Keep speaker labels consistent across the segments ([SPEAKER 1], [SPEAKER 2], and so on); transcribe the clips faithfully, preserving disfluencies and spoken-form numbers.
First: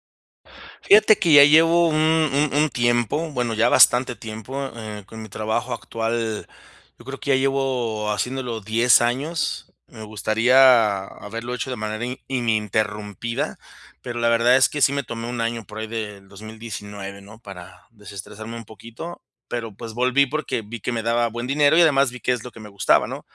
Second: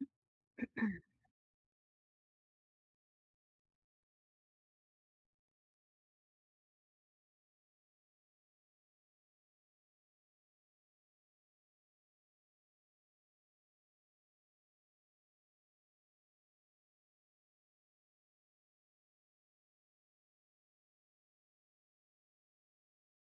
[SPEAKER 1] Fíjate que ya llevo un un un tiempo, bueno, ya bastante tiempo, eh, con mi trabajo actual. Yo creo que ya llevo haciéndolo diez años. Me gustaría haberlo hecho de manera i ininterrumpida, pero la verdad es que sí me tomé un año por ahí del dos mil diecinueve, ¿no? Para desestresarme un poquito. Pero, pues volví porque vi que me daba buen dinero y además vi qué es lo que me gustaba, ¿no?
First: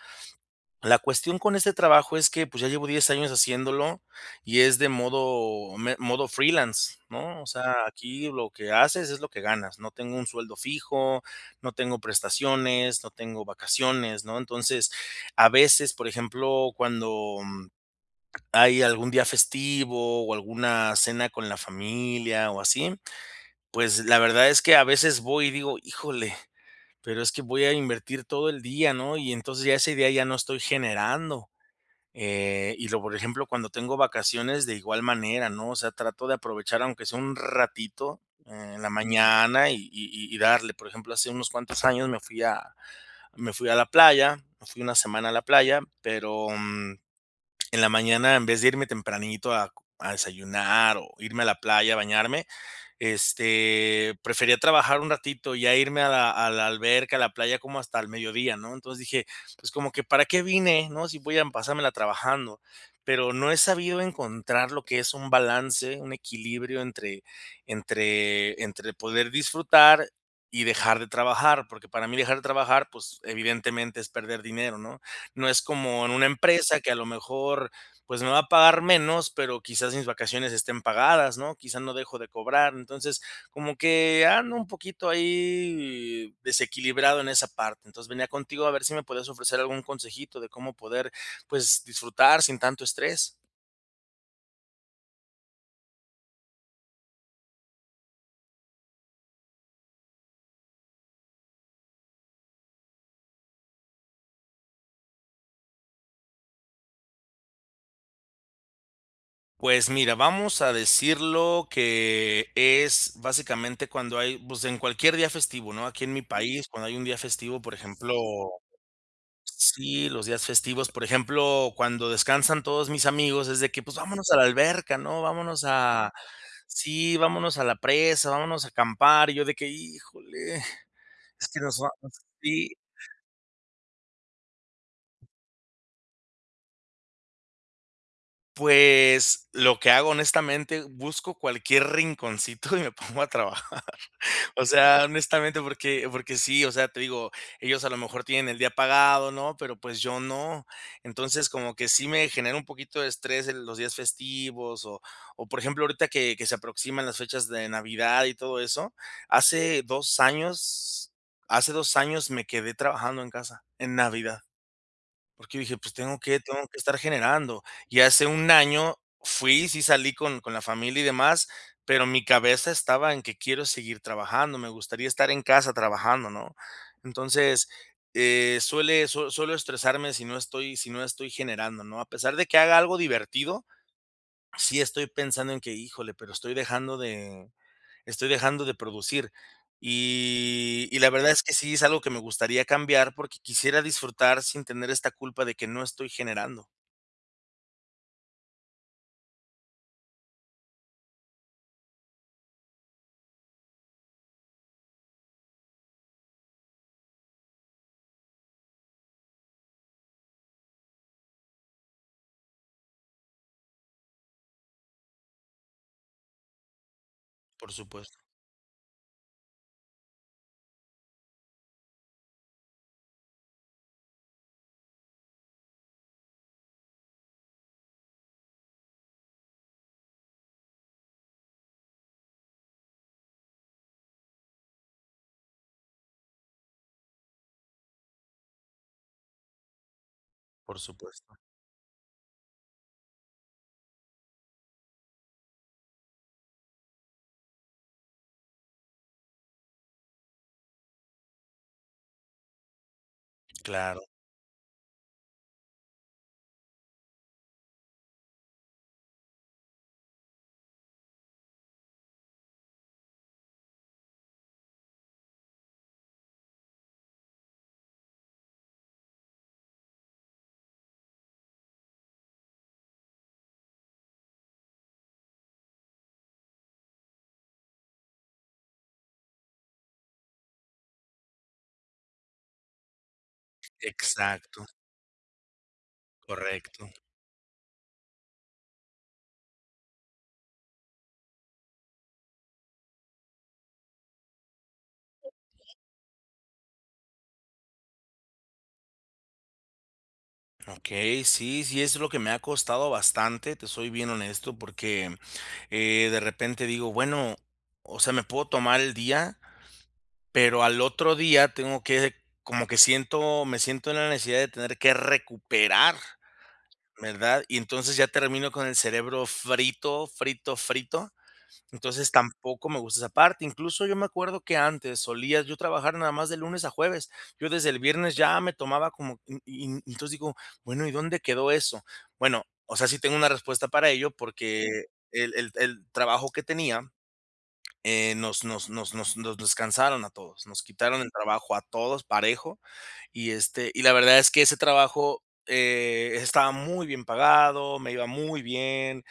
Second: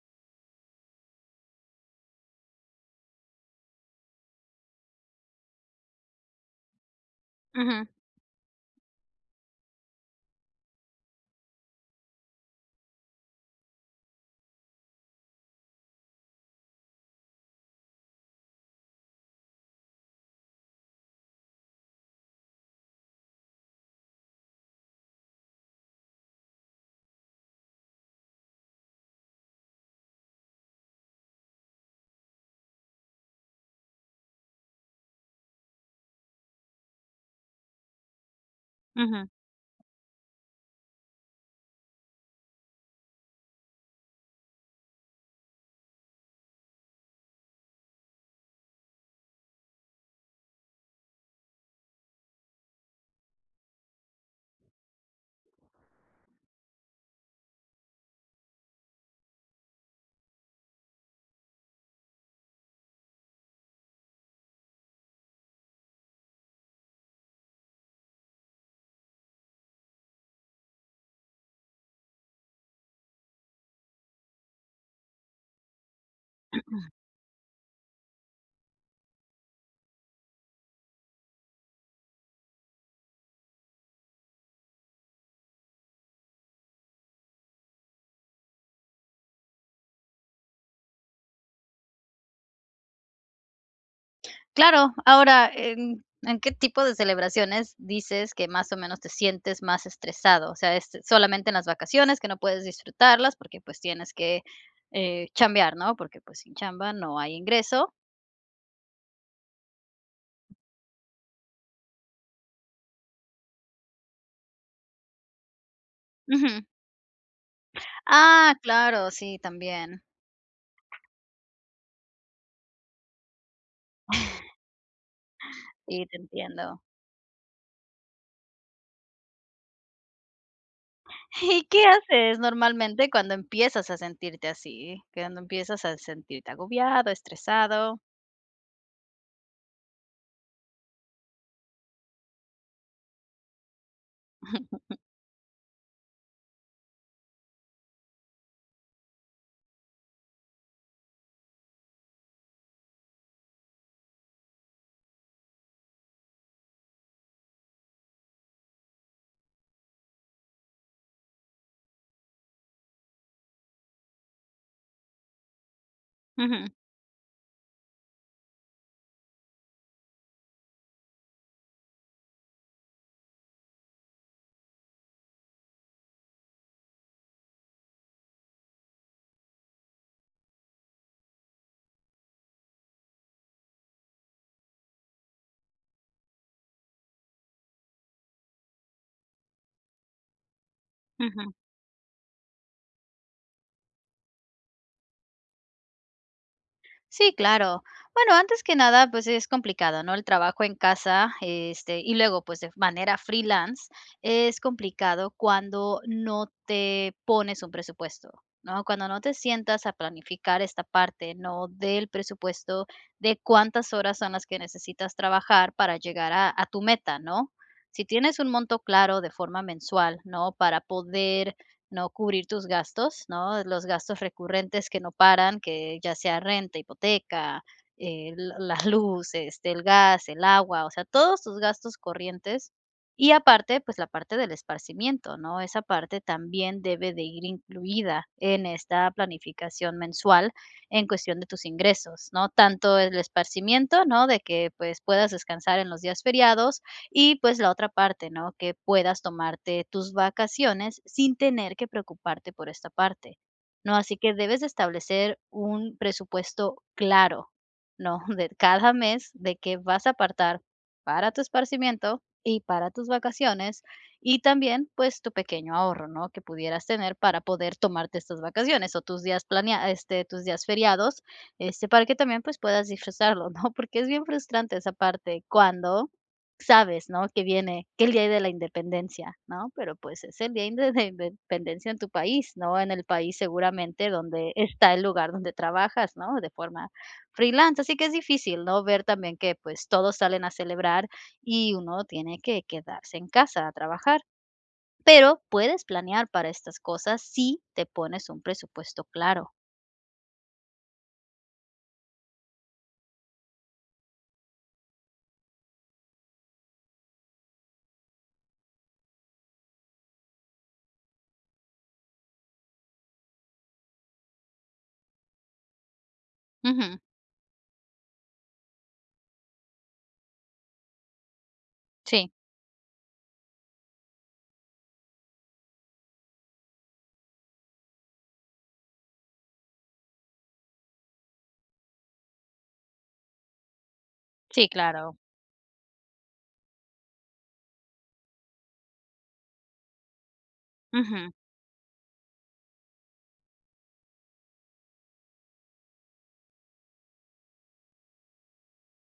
[SPEAKER 1] La cuestión con ese trabajo es que, pues, ya llevo diez años haciéndolo y es de modo me modo freelance, ¿no? O sea,
[SPEAKER 2] Ujú.
[SPEAKER 1] aquí lo que haces es lo que ganas, no tengo un sueldo fijo, no tengo prestaciones, no tengo vacaciones, ¿no? Entonces, a veces, por ejemplo, cuando, mm, hay algún día festivo o alguna cena con la familia o así, pues, la verdad es que a veces voy y digo: "Híjole, pero es que voy a invertir todo el día", ¿no? Y entonces, ya ese día ya no estoy generando. Eh, y luego, por ejemplo, cuando tengo vacaciones, de igual manera, ¿no? O sea, trato de aprovechar aunque sea un ratito en la
[SPEAKER 2] Ujú.
[SPEAKER 1] mañana y y y y darle. Por ejemplo, hace unos cuantos años me fui a me fui a la playa, me fui una semana a la playa, pero, mm, en la mañana, en vez de irme tempranito a a desayunar o irme a la playa, a bañarme, este, prefería trabajar un ratito, ya irme a la a la alberca, a la playa como hasta el mediodía, ¿no? Entonces dije: "Pues como que, ¿para qué vine, no? Si voy a pasármela trabajando". Pero no he sabido encontrar lo que es un balance, un equilibrio entre entre entre poder disfrutar y dejar de trabajar, porque para mí dejar de trabajar, pues evidentemente es perder dinero, ¿no? No es como en una empresa que a lo mejor, pues me va a pagar menos, pero quizás mis vacaciones estén pagadas, ¿no? Quizás no dejo de cobrar. Entonces, como que ando un poquito ahí desequilibrado en esa parte. Entonces, venía contigo a ver si me puedes ofrecer algún consejito de cómo poder, pues disfrutar sin tanto estrés.
[SPEAKER 2] Claro, ahora, ¿en en qué tipo de celebraciones dices que más o menos te sientes más estresado?, o sea, est solamente en las vacaciones que no puedes disfrutarlas porque, pues, tienes que, eh, chambear, ¿no?, porque, pues, sin chamba no hay ingreso
[SPEAKER 1] Pues, mira, vamos a decirlo que es, básicamente, cuando hay pues en cualquier día festivo, ¿no?, aquí en mi
[SPEAKER 2] Ujú.
[SPEAKER 1] país, cuando hay un día festivo, por ejemplo
[SPEAKER 2] Ah, claro, sí, también.
[SPEAKER 1] Sí, los días festivos, por ejemplo, cuando descansan todos mis amigos, es de que: "Pues vámonos a la alberca, ¿no?, vámonos
[SPEAKER 2] Sí,
[SPEAKER 1] a
[SPEAKER 2] te entiendo.
[SPEAKER 1] sí, vámonos a la presa, vámonos a acampar", y yo de que: "Híjole, es que
[SPEAKER 2] ¿Y
[SPEAKER 1] nos
[SPEAKER 2] qué
[SPEAKER 1] va" [unintelligible]
[SPEAKER 2] haces
[SPEAKER 1] Sí.
[SPEAKER 2] normalmente cuando empiezas a sentirte así? Cuando empiezas a sentirte agobiado, estresado.
[SPEAKER 1] Pues lo que hago, honestamente, busco cualquier rinconcito y me pongo a trabajar, o sea, honestamente, porque porque sí, o sea, te digo, ellos a lo mejor tienen el día pagado, ¿no?, pero pues yo no. Entonces, como que sí me genera un poquito de estrés en los días festivos o o por ejemplo, ahorita que que se aproximan las fechas de Navidad y todo eso. Hace dos años hace dos años me quedé trabajando en casa, en Navidad, porque dije: "Pues tengo que tengo
[SPEAKER 2] Ujú.
[SPEAKER 1] que estar generando". Y hace un año fui sí salí con con la familia y demás, pero mi cabeza estaba en que: "Quiero seguir trabajando, me gustaría estar en casa trabajando", ¿no?, entonces, eh, suele sue suelo estresarme sino estoy sino estoy generando, ¿no?, a pesar de que haga algo divertido, sí estoy pensando en que: "Híjole, pero estoy dejando de estoy dejando de producir". Y y la verdad es que
[SPEAKER 2] Ujú.
[SPEAKER 1] sí es algo que me gustaría cambiar porque quisiera disfrutar sin tener esta culpa de que no estoy generando.
[SPEAKER 2] Sí, claro. Bueno, antes que nada, pues, es complicado, ¿no?, el trabajo en casa, este y luego, pues, de f manera freelance, es complicado cuando no te pones un presupuesto, ¿no?, cuando no te sientas a planificar esta parte, ¿no?, del presupuesto, de cuántas horas son las que necesitas trabajar para llegar a a tu meta, ¿no?,
[SPEAKER 1] Por
[SPEAKER 2] si
[SPEAKER 1] supuesto.
[SPEAKER 2] tienes un monto claro de forma mensual, ¿no?, para poder, ¿no?, cubrir tus gastos, ¿no?, los gastos recurrentes que no paran, que ya sea renta, hipoteca, eh, l la luz, este, el gas, el agua, o sea, todos tus gastos corrientes y aparte, pues, la parte del esparcimiento, ¿no?, esa parte también debe de ir incluida en esta planificación mensual
[SPEAKER 1] Por
[SPEAKER 2] en
[SPEAKER 1] supuesto.
[SPEAKER 2] cuestión de tus ingresos, ¿no?, tanto el esparcimiento, ¿no?, de que, pues, puedas descansar en los días feriados y, pues, la otra parte, ¿no?, que puedas tomarte tus vacaciones sin tener que preocuparte por esta parte, ¿no?,
[SPEAKER 1] Claro.
[SPEAKER 2] así que debes de establecer un presupuesto claro, ¿no?, de cada mes de que vas a apartar para tu esparcimiento y para tus vacaciones y también, pues, tu pequeño ahorro, ¿no?, que pudieras tener para poder tomarte estas vacaciones o tus días planea este, tus días feriados, este, para que también, pues, puedas disfrutarlo, ¿no?, porque es bien frustrante esa parte cuando sabes, ¿no?, que viene, que el día de la independencia, ¿no?, pero, pues, es el día inde den dependencia en tu país, no, en el país seguramente donde
[SPEAKER 1] Exacto.
[SPEAKER 2] está el lugar donde trabajas, ¿no?, de forma
[SPEAKER 1] Correcto.
[SPEAKER 2] freelance así que es difícil, ¿no?, ver también que pues todos salen a celebrar y uno tiene que quedarse en casa a trabajar, pero puedes planear para estas cosas si te pones un presupuesto claro.
[SPEAKER 1] Okey, sí, sí, eso es lo que me ha costado bastante. Te soy bien honesto, porque, eh, de repente digo, bueno, o sea, me puedo tomar el día, pero al otro día tengo que como que siento, me siento en la necesidad de tener que recuperar,
[SPEAKER 2] Ujú.
[SPEAKER 1] ¿verdad? Y entonces, ya termino con el cerebro frito, frito, frito. Entonces,
[SPEAKER 2] Sí.
[SPEAKER 1] tampoco me gusta esa parte. Incluso, yo me acuerdo que antes solía yo trabajar, nada más de lunes a jueves. Yo desde el viernes ya me tomaba como u Y y entonces, digo: "Bueno. ¿Y dónde quedó eso?". Bueno, o sea, sí tengo una respuesta para ello, porque
[SPEAKER 2] Sí, claro.
[SPEAKER 1] el el el trabajo que tenía, eh, nos nos nos nos descansaron a todos, nos quitaron el
[SPEAKER 2] Ujú.
[SPEAKER 1] trabajo a todos, parejo. Y este, y la verdad, es que ese trabajo, eh, estaba muy bien pagado, me iba muy bien,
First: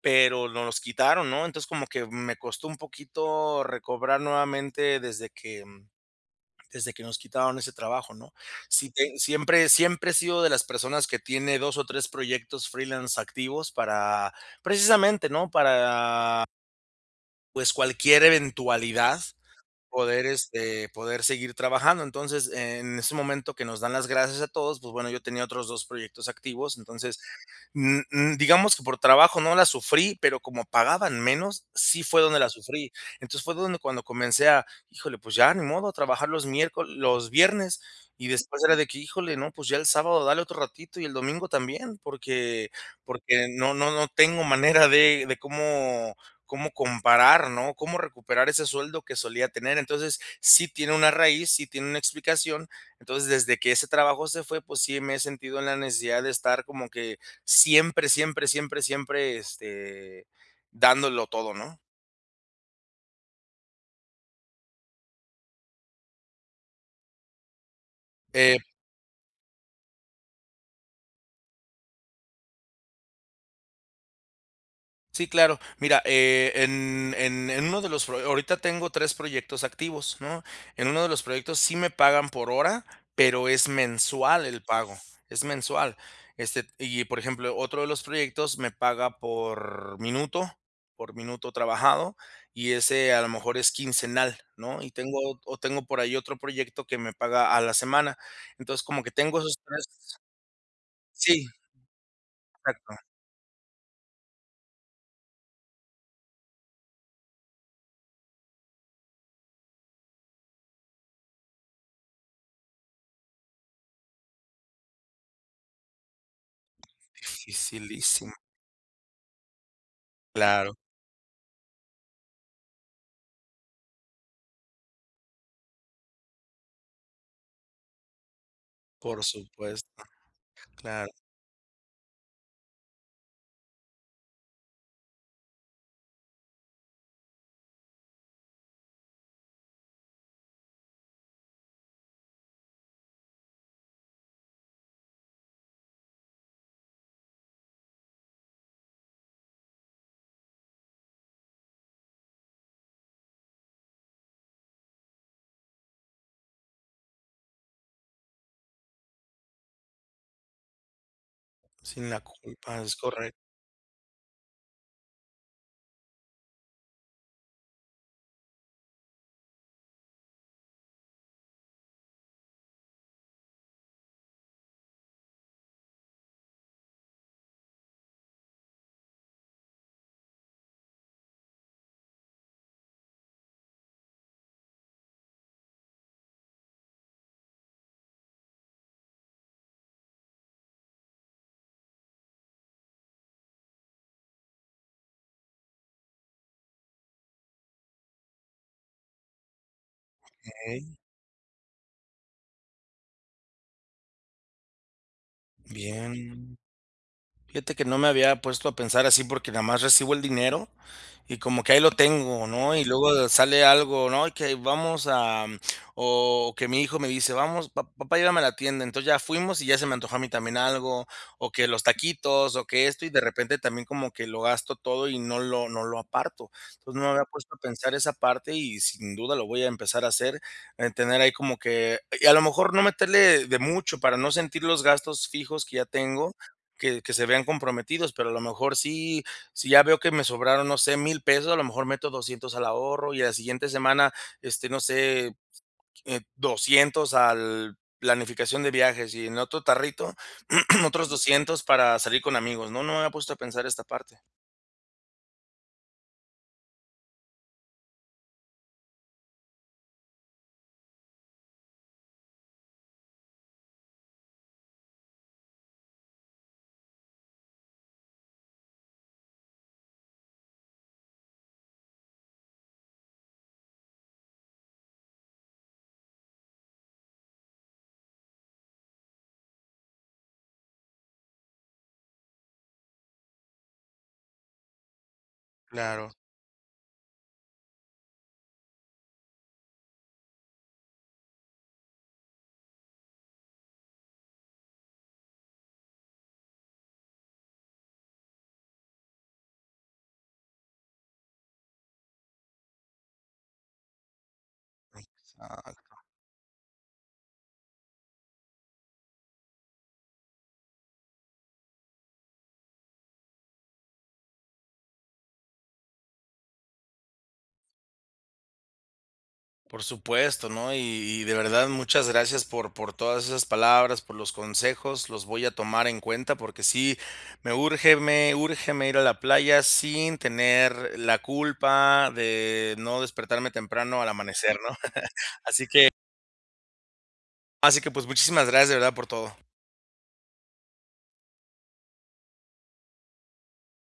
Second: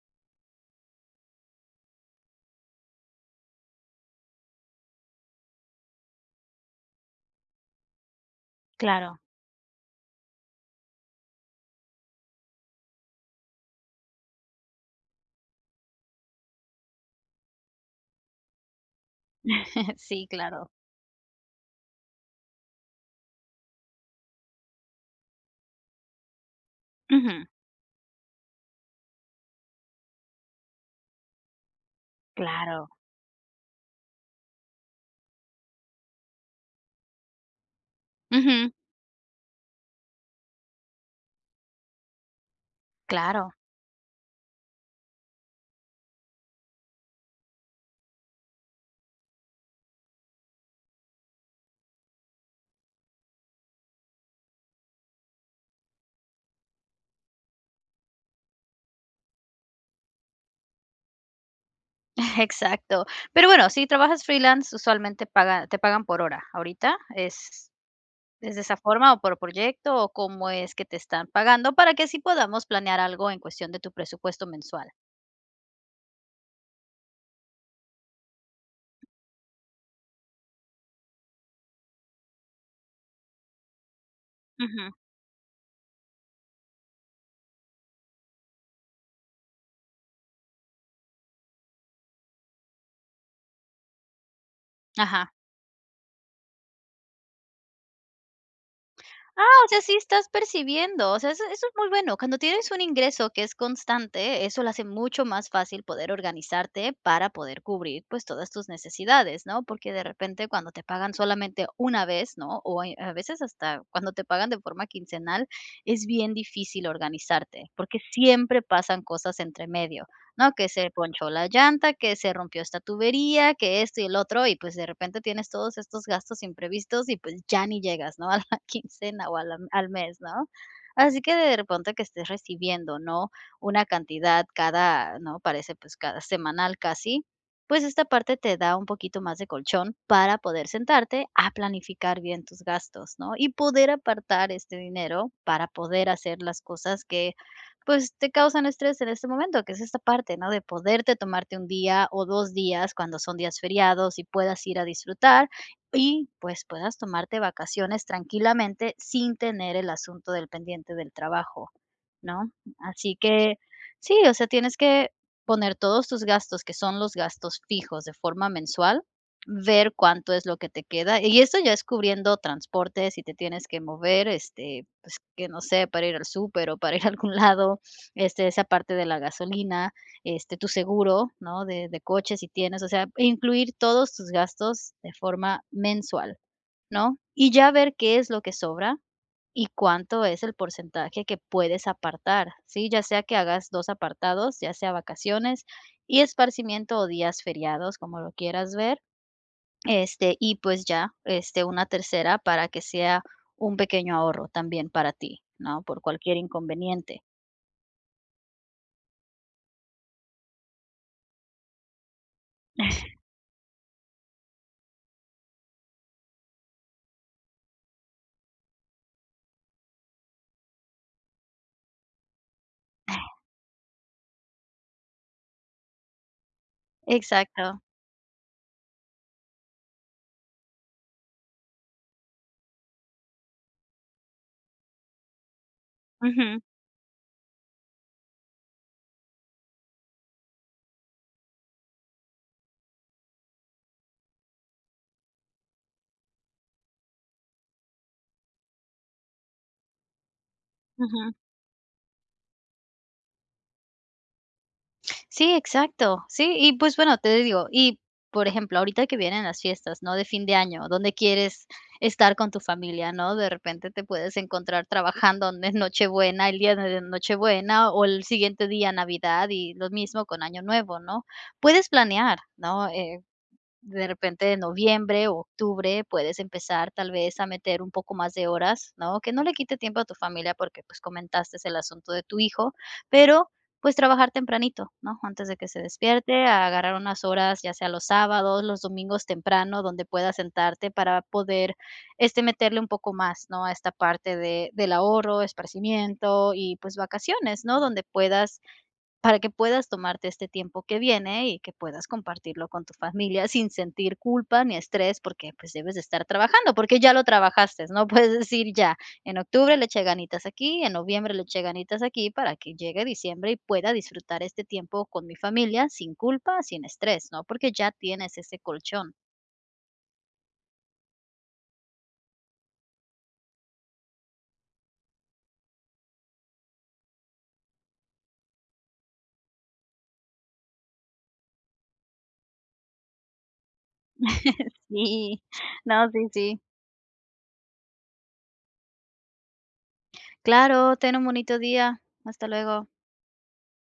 [SPEAKER 1] pero nos los quitaron, ¿no? Entonces, como que me costó un poquito recobrar nuevamente, desde que desde que nos quitaron ese trabajo, ¿no? Si te
[SPEAKER 2] Claro.
[SPEAKER 1] siempre siempre he sido de las personas que tiene dos o tres proyectos freelance activos, para precisamente, ¿no? Para pues, cualquier eventualidad, poder,
[SPEAKER 2] Sí, claro.
[SPEAKER 1] este, poder seguir trabajando. Entonces, en ese momento que nos dan las gracias a todos, pues bueno, yo tenía otros dos proyectos activos. Entonces,
[SPEAKER 2] Ujú.
[SPEAKER 1] mm mm, digamos que por trabajo, no la sufrí, pero como pagaban menos, sí fue donde la sufrí.
[SPEAKER 2] Claro.
[SPEAKER 1] Entonces, fue donde cuando comencé a híjole, pues, ya ni modo, a trabajar los miércol los viernes. Y después
[SPEAKER 2] Ujú.
[SPEAKER 1] era de que híjole, no, pues, ya el sábado dale otro ratito, y el domingo también. Porque porque
[SPEAKER 2] Claro.
[SPEAKER 1] no no no tengo manera de de cómo cómo comparar, ¿no? Cómo recuperar ese sueldo que solía tener. Entonces, sí tiene una raíz, sí tiene una explicación. Entonces, desde que ese trabajo se fue, pues, sí me he sentido en la necesidad de estar como que siempre, siempre, siempre, siempre, este, dándolo todo, ¿no?
[SPEAKER 2] Exacto. Pero bueno, si trabajas freelance, usualmente paga te pagan por hora. Ahorita, ¿es es
[SPEAKER 1] Eh.
[SPEAKER 2] de esa forma? ¿O por proyecto, o cómo es que te están pagando? Para que así, podamos planear algo, en cuestión de tu presupuesto mensual.
[SPEAKER 1] Sí claro. Mira, e en en en uno de los fro Ahorita tengo tres proyectos activos, ¿no? En uno de los proyectos, sí me pagan por hora, pero, es mensual el
[SPEAKER 2] Ujú.
[SPEAKER 1] pago, es mensual. Este, y, por ejemplo, otro de los proyectos, me paga por minuto por minuto trabajado, y ese a lo mejor es quincenal, ¿no? Y tengo
[SPEAKER 2] Ajá.
[SPEAKER 1] ot tengo por ahí otro proyecto, que me paga a la semana. Entonces, como que tengo
[SPEAKER 2] ¡Ah!,
[SPEAKER 1] esos
[SPEAKER 2] o sea,
[SPEAKER 1] tres
[SPEAKER 2] sí estás percibiendo. O sea, eso
[SPEAKER 1] Sí.
[SPEAKER 2] eso es muy bueno. Cuando tienes un
[SPEAKER 1] Exacto.
[SPEAKER 2] ingreso que es constante, eso lo hace mucho más fácil, poder organizarte, para poder cubrir, pues, todas tus necesidades, ¿no? Porque de repente, cuando te pagan, solamente una vez, ¿no? O Eh, a veces, hasta cuando te pagan de forma quincenal, es bien difícil organizarte, porque
[SPEAKER 1] Dificilísimo.
[SPEAKER 2] siempre pasan cosas entre medio, ¿no? Que
[SPEAKER 1] Claro.
[SPEAKER 2] se ponchó la llanta, que se rompió esta tubería, que esto y el otro. Y, pues, de repente, tienes todos estos gastos imprevistos y, pues, ya ni llegas, ¿no? a la quincena,
[SPEAKER 1] Por
[SPEAKER 2] o a la al
[SPEAKER 1] supuesto.
[SPEAKER 2] mes, ¿no?
[SPEAKER 1] Claro.
[SPEAKER 2] Así que de ponte, que estés recibiendo, ¿no? Una cantidad cada ¿no?, parece, pues, cada semanal, casi. Pues esta parte te da un poquito más de colchón para poder sentarte a planificar bien tus gastos, ¿no? Y poder apartar este dinero para poder hacer las cosas que, pues, te causan estrés en este momento. Que es esta parte, ¿no? De poderte tomarte un día o dos días, cuando son días feriados, y puedas ir a disfrutar. Y, pues, puedas tomarte vacaciones tranquilamente, sin tener el asunto del pendiente del trabajo,
[SPEAKER 1] Sin la
[SPEAKER 2] ¿no?
[SPEAKER 1] culpa. Es
[SPEAKER 2] Así
[SPEAKER 1] correc
[SPEAKER 2] que sí. O sea, tienes que poner todos tus gastos, que son los gastos fijos, de forma mensual. Ver cuánto es lo que te queda, y eso, ya es cubriendo transportes. Si te tienes que mover, este, pues, que no sé, para ir al súper o para ir a algún lado. Este, esa parte de la gasolina, este, tu seguro, ¿no?, de de coche, si tienes. O sea, incluir todos tus gastos de forma mensual, ¿no? Y ya ver qué es lo que sobra, y cuánto es el porcentaje que puedes apartar, ¿sí? Ya sea que hagas dos apartados, ya sea vacaciones y esparcimiento, o días feriados. Como lo quieras ver. Este, y pues
[SPEAKER 1] Okey.
[SPEAKER 2] ya, este, una tercera, para que sea un pequeño ahorro, también para ti, ¿no? Por cualquier
[SPEAKER 1] Bien.
[SPEAKER 2] inconveniente.
[SPEAKER 1] Fíjate que no me había puesto a pensar así, porque nada más recibo el dinero, y como que ahí lo tengo, ¿no? Y luego sale algo, ¿no?, y que vamos a o que mi hijo me dice: "Vamos, pa papá, llévame a la tienda". Entonces, ya fuimos, y ya se me antojó a mí también algo. O que los taquitos, o que esto. Y de repente, también, como que lo gasto todo, y no lo no lo aparto. Entonces, no me había puesto a
[SPEAKER 2] Exacto.
[SPEAKER 1] pensar esa parte, y sin duda lo voy a empezar a hacer. Eh, tener ahí como que Y a lo mejor, no meterle de mucho, para no sentir los gastos fijos que ya tengo,
[SPEAKER 2] Ujú.
[SPEAKER 1] que que se vean comprometidos. Pero a lo mejor sí si ya veo que me sobraron, no sé, mil pesos, a lo mejor meto doscientos al ahorro. Y a la siguiente semana, este, no sé, eh, doscientos al planificación de viajes. Y en el otro tarrito, otros
[SPEAKER 2] Ujú.
[SPEAKER 1] doscientos para salir con amigos, ¿no? No me había puesto a pensar esta parte.
[SPEAKER 2] Sí, exacto, sí, y, pues bueno, te digo, y por ejemplo, ahorita que vienen las fiestas, ¿no?, de fin de año, donde quieres estar con tu familia, ¿no?, de repente te puedes encontrar trabajando donde en Nochebuena, el día de Nochebuena, o el siguiente día, Navidad, y lo mismo con Año Nuevo, ¿no?, puedes planear, ¿no?, eh, de repente, noviembre, octubre, puedes empezar tal vez a meter un poco más de horas, ¿no?, que no le quite tiempo a tu familia porque, pues, comentaste el asunto de tu hijo, pero, pues, trabajar tempranito, ¿no?, antes de que se
[SPEAKER 1] Claro.
[SPEAKER 2] despierte, agarrar unas horas, ya sea los sábados, los domingos temprano, donde puedas sentarte para poder, este, meterle un poco más, ¿no?, a esta parte de del ahorro, esparcimiento y, pues, vacaciones, ¿no?, donde puedas, para que puedas tomarte este tiempo que viene y que puedas compartirlo con tu familia sin sentir culpa ni
[SPEAKER 1] Ay,
[SPEAKER 2] estrés
[SPEAKER 1] pues,
[SPEAKER 2] porque, pues, debes de
[SPEAKER 1] [unintelligible]
[SPEAKER 2] estar trabajando, porque ya lo trabajaste, ¿no?, puedes decir: "Ya, en octubre le eché ganitas aquí, en noviembre le eché ganitas aquí, para que llegue diciembre y pueda disfrutar este tiempo con mi familia sin culpa, sin estrés", ¿no?, porque ya tienes ese colchón.
[SPEAKER 1] Por supuesto, no y y de verdad, muchas gracias por por todas esas palabras, por los consejos, los voy a tomar en cuenta, porque sí me urge me urge, me ir a la playa sin tener la culpa de no despertarme temprano al amanecer, ¿no?,
[SPEAKER 2] Sí,
[SPEAKER 1] así que
[SPEAKER 2] no, sí, sí.
[SPEAKER 1] así que, pues, muchísimas gracias, de verdad, por todo.
[SPEAKER 2] Claro, ten un bonito día, hasta luego.